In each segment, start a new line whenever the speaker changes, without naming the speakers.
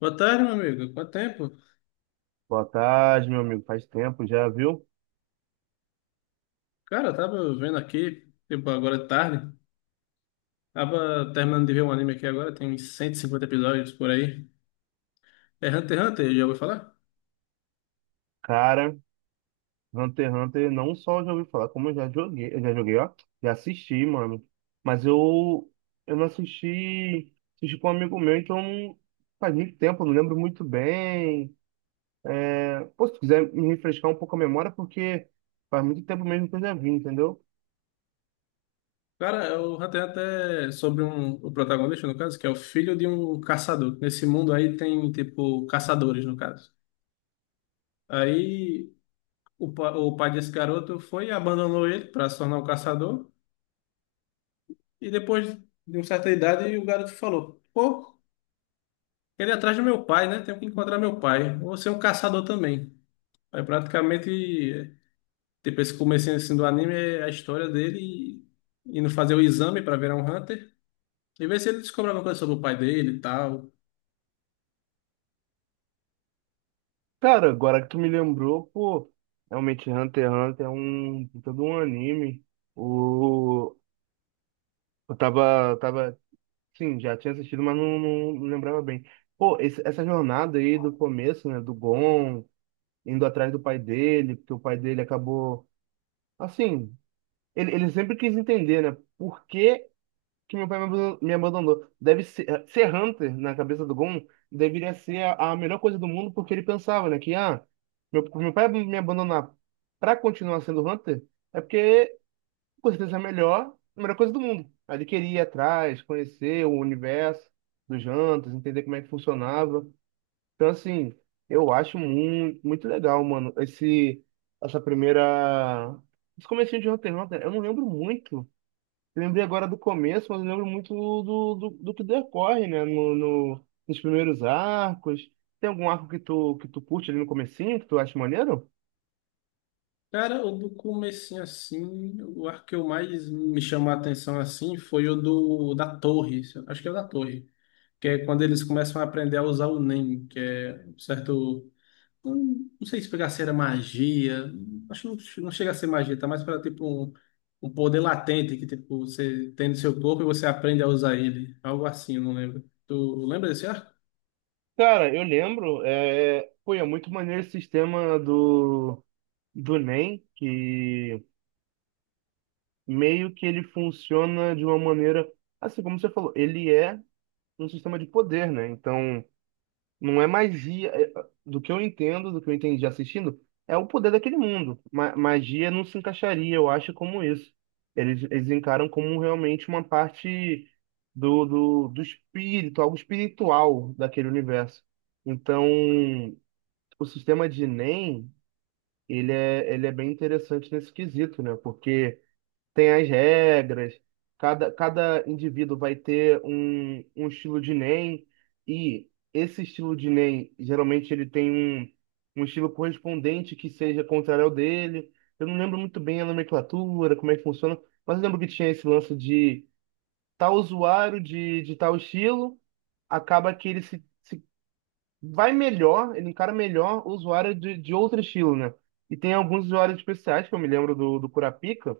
Boa tarde, meu amigo. Quanto tempo?
Boa tarde, meu amigo. Faz tempo já, viu?
Cara, eu tava vendo aqui, tipo, agora de tarde. Tava terminando de ver um anime aqui agora, tem uns 150 episódios por aí. É Hunter x Hunter, já ouviu falar?
Cara, Hunter x Hunter não só já ouvi falar, como eu já joguei, ó, já assisti, mano. Mas eu não assisti, assisti com um amigo meu, então faz muito tempo, não lembro muito bem. Pô, se quiser me refrescar um pouco a memória, porque faz muito tempo mesmo que eu já vi, entendeu?
Cara, é o Hunter x Hunter é sobre o protagonista, no caso, que é o filho de um caçador. Nesse mundo aí tem, tipo, caçadores, no caso. Aí o pai desse garoto foi e abandonou ele para se tornar um caçador. E depois de uma certa idade, o garoto falou: Pô, ele é atrás do meu pai, né? Tenho que encontrar meu pai. Vou ser um caçador também. Aí praticamente, tipo, esse comecinho assim, do anime é a história dele indo fazer o exame para virar um Hunter e ver se ele descobre alguma coisa sobre o pai dele e tal.
Cara, agora que tu me lembrou, pô, realmente Hunter x Hunter é um todo um anime. O Eu tava. Sim, já tinha assistido, mas não lembrava bem. Pô, essa jornada aí do começo, né, do Gon, indo atrás do pai dele, porque o pai dele acabou. Assim, ele sempre quis entender, né, por que que meu pai me abandon- me abandonou. Deve ser Hunter na cabeça do Gon deveria ser a melhor coisa do mundo, porque ele pensava, né, que, ah, meu pai me abandonar pra continuar sendo Hunter é porque com certeza a melhor coisa do mundo. Aí queria ir atrás, conhecer o universo dos jantos, entender como é que funcionava. Então, assim, eu acho muito, muito legal, mano, essa primeira. Esse comecinho de Hunter x Hunter, eu não lembro muito. Eu lembrei agora do começo, mas eu lembro muito do que decorre, né, nos primeiros arcos. Tem algum arco que tu curte ali no comecinho, que tu acha maneiro?
Cara, o do comecinho assim, o arco que eu mais me chamou a atenção assim foi o do da torre, acho que é o da torre, que é quando eles começam a aprender a usar o Nen, que é um certo. Não, não sei se pegar se era magia. Acho que não, não chega a ser magia, tá mais para tipo um poder latente que tipo você tem no seu corpo e você aprende a usar ele. Algo assim, eu não lembro. Tu lembra desse arco?
Cara, eu lembro, é, pô, é muito maneiro esse sistema do Enem, que meio que ele funciona de uma maneira, assim como você falou, ele é um sistema de poder, né? Então, não é magia, do que eu entendo, do que eu entendi assistindo, é o poder daquele mundo. Magia não se encaixaria, eu acho, como isso. Eles encaram como realmente uma parte do espírito, algo espiritual daquele universo. Então, o sistema de Enem, ele é bem interessante nesse quesito, né? Porque tem as regras, cada indivíduo vai ter um, um, estilo de NEM, e esse estilo de NEM, geralmente ele tem um estilo correspondente que seja contrário ao dele. Eu não lembro muito bem a nomenclatura, como é que funciona, mas eu lembro que tinha esse lance de tal usuário de tal estilo, acaba que ele se vai melhor, ele encara melhor o usuário de outro estilo, né? E tem alguns usuários especiais, que eu me lembro do Kurapika,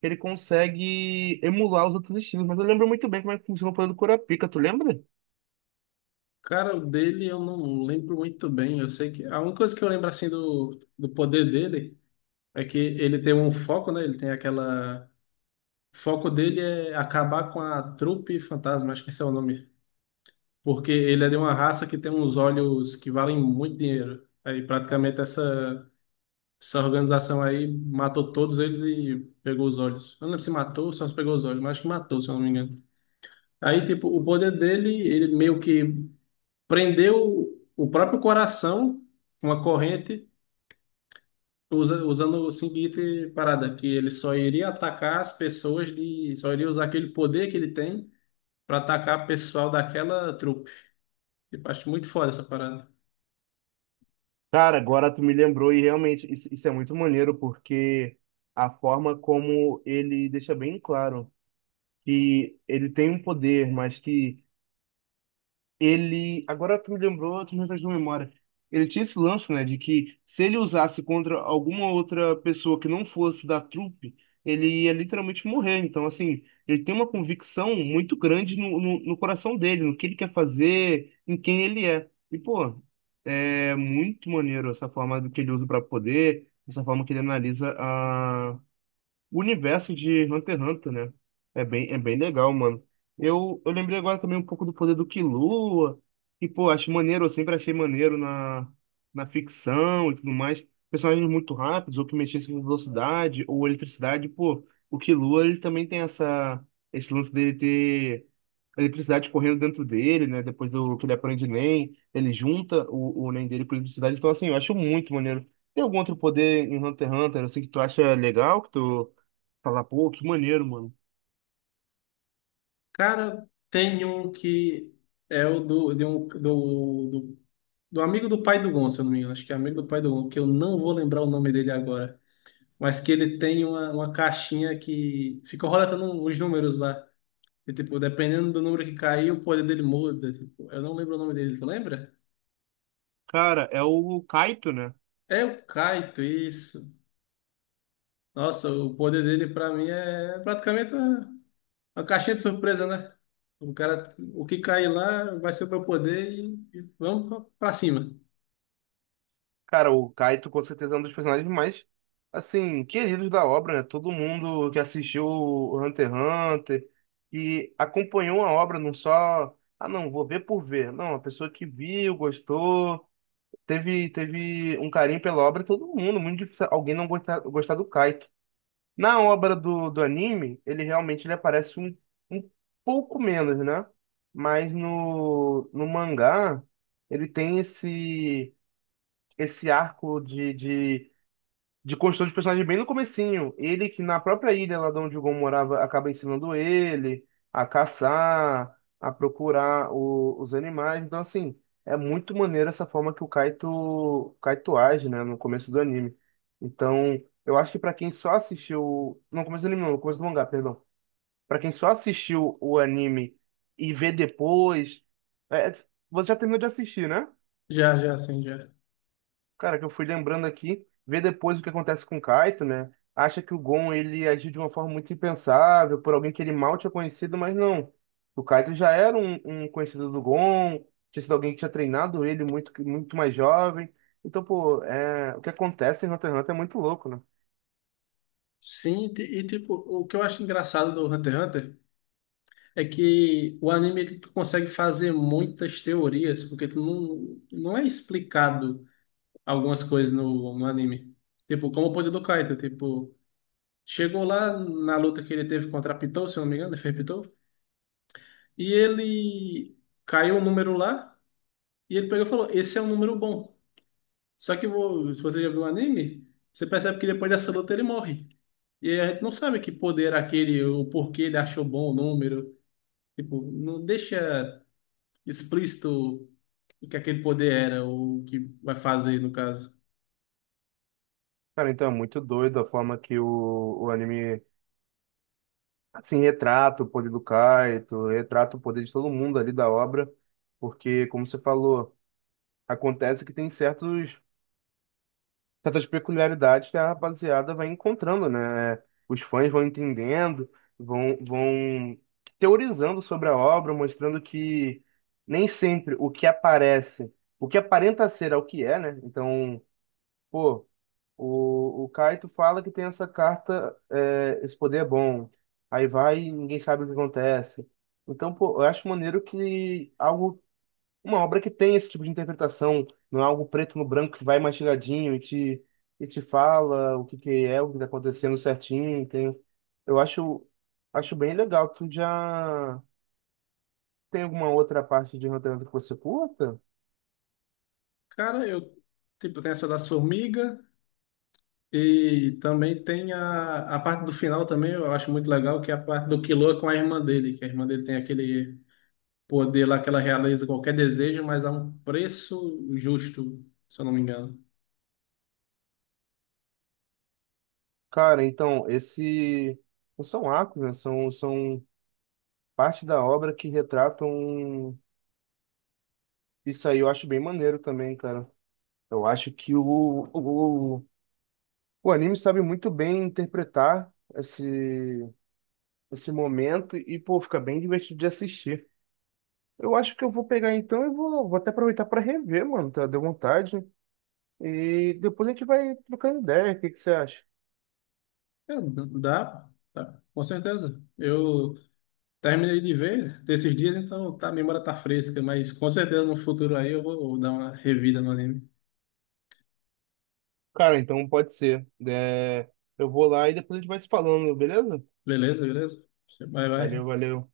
que ele consegue emular os outros estilos, mas eu lembro muito bem como é que funciona o poder do Kurapika, tu lembra?
Cara, o dele eu não lembro muito bem. Eu sei que a única coisa que eu lembro assim do poder dele é que ele tem um foco, né? Ele tem aquela. O foco dele é acabar com a trupe fantasma, acho que esse é o nome. Porque ele é de uma raça que tem uns olhos que valem muito dinheiro. Aí praticamente essa. Essa organização aí matou todos eles e pegou os olhos. Eu não lembro se matou ou só se pegou os olhos, mas acho que matou, se eu não me engano. Aí, tipo, o poder dele, ele meio que prendeu o próprio coração com uma corrente, usando o seguinte parada, que ele só iria atacar as pessoas Só iria usar aquele poder que ele tem para atacar o pessoal daquela trupe. Tipo, acho muito foda essa parada.
Cara, agora tu me lembrou e realmente isso é muito maneiro, porque a forma como ele deixa bem claro que ele tem um poder, mas que ele. Agora tu me lembrou, tu me fez de memória. Ele tinha esse lance, né, de que se ele usasse contra alguma outra pessoa que não fosse da trupe, ele ia literalmente morrer. Então, assim, ele tem uma convicção muito grande no coração dele, no que ele quer fazer, em quem ele é. E, pô, é muito maneiro essa forma do que ele usa para poder, essa forma que ele analisa o universo de Hunter x Hunter, né? É bem legal, mano. Eu lembrei agora também um pouco do poder do Killua, que, pô, acho maneiro, eu sempre achei maneiro na ficção e tudo mais. Personagens muito rápidos, ou que mexessem com velocidade, ou eletricidade, pô. O Killua, ele também tem esse lance dele ter eletricidade correndo dentro dele, né? Depois do que ele aprende Nen, ele junta o Nen dele com eletricidade. Então, assim, eu acho muito maneiro. Tem algum outro poder em Hunter x Hunter, assim, que tu acha legal, que tu falar, pô, que maneiro, mano.
Cara, tem um que é o do, de um, do, do Do amigo do pai do Gon, se eu não me engano. Acho que é amigo do pai do Gon, que eu não vou lembrar o nome dele agora. Mas que ele tem uma caixinha que fica roletando os números lá. E, tipo, dependendo do número que cair, o poder dele muda. Tipo, eu não lembro o nome dele, tu lembra?
Cara, é o Kaito, né?
É o Kaito, isso. Nossa, o poder dele pra mim é praticamente uma caixinha de surpresa, né? O cara, o que cair lá vai ser o meu poder e vamos pra cima.
Cara, o Kaito com certeza é um dos personagens mais, assim, queridos da obra, né? Todo mundo que assistiu o Hunter x Hunter e acompanhou a obra, não só, ah, não, vou ver por ver. Não, a pessoa que viu, gostou, teve um carinho pela obra, todo mundo, muito difícil alguém não gostar, gostar do Kaito. Na obra do anime, ele realmente ele aparece um, pouco menos, né? Mas no mangá, ele tem esse arco de construção de personagem bem no comecinho. Ele que na própria ilha lá de onde o Gon morava acaba ensinando ele a caçar, a procurar os animais. Então, assim, é muito maneiro essa forma que o Kaito age, né, no começo do anime. Então, eu acho que pra quem só assistiu. Não, no começo do anime, não, no começo do mangá, perdão. Pra quem só assistiu o anime e vê depois. é, Você já terminou de assistir, né?
Já, já.
Cara, que eu fui lembrando aqui, ver depois o que acontece com o Kaito, né? Acha que o Gon ele agiu de uma forma muito impensável, por alguém que ele mal tinha conhecido, mas não. O Kaito já era um, conhecido do Gon, tinha sido alguém que tinha treinado ele muito, muito mais jovem. Então, pô, é, o que acontece em Hunter x Hunter é muito louco, né?
Sim, e tipo, o que eu acho engraçado do Hunter x Hunter. É que o anime ele tu consegue fazer muitas teorias, porque tu não é explicado algumas coisas no anime. Tipo, como o poder do Kaito, tipo, chegou lá na luta que ele teve contra a Pitou, se eu não me engano, ele fez Pitou, e ele caiu um número lá, e ele pegou e falou, esse é um número bom. Só que se você já viu o anime, você percebe que depois dessa luta ele morre. E aí a gente não sabe que poder era aquele, o porquê ele achou bom o número. Tipo, não deixa explícito e que aquele poder era, ou o que vai fazer, no caso.
Cara, então é muito doido a forma que o anime, assim, retrata o poder do Kaito, retrata o poder de todo mundo ali da obra, porque, como você falou, acontece que tem certos certas peculiaridades que a rapaziada vai encontrando, né? É, os fãs vão entendendo, vão teorizando sobre a obra, mostrando que nem sempre o que aparece, o que aparenta ser é o que é, né? Então, pô, o Kaito fala que tem essa carta, esse poder é bom. Aí vai e ninguém sabe o que acontece. Então, pô, eu acho maneiro que algo uma obra que tem esse tipo de interpretação, não é algo preto no branco que vai mastigadinho e te fala o que que é, o que está acontecendo certinho. Tem, eu acho bem legal. Tu já tem alguma outra parte de Hunter x Hunter que você curta?
Cara, eu, tipo, tem essa das formigas e também tem a parte do final também, eu acho muito legal, que é a parte do Killua com a irmã dele, que a irmã dele tem aquele poder lá que ela realiza qualquer desejo, mas a um preço justo, se eu não me engano.
Cara, então, esse não são arcos, né? São parte da obra que retratam isso aí, eu acho bem maneiro também, cara. Eu acho que o anime sabe muito bem interpretar esse momento e, pô, fica bem divertido de assistir. Eu acho que eu vou pegar então e vou até aproveitar para rever, mano, tá? Deu vontade. E depois a gente vai trocando ideia, o que que você acha?
É, dá, dá, com certeza. Eu terminei de ver desses dias, então tá, a memória tá fresca, mas com certeza no futuro aí eu vou dar uma revida no anime.
Cara, então pode ser. É, eu vou lá e depois a gente vai se falando, beleza?
Beleza, beleza? Bye,
Valeu,
bye.
valeu.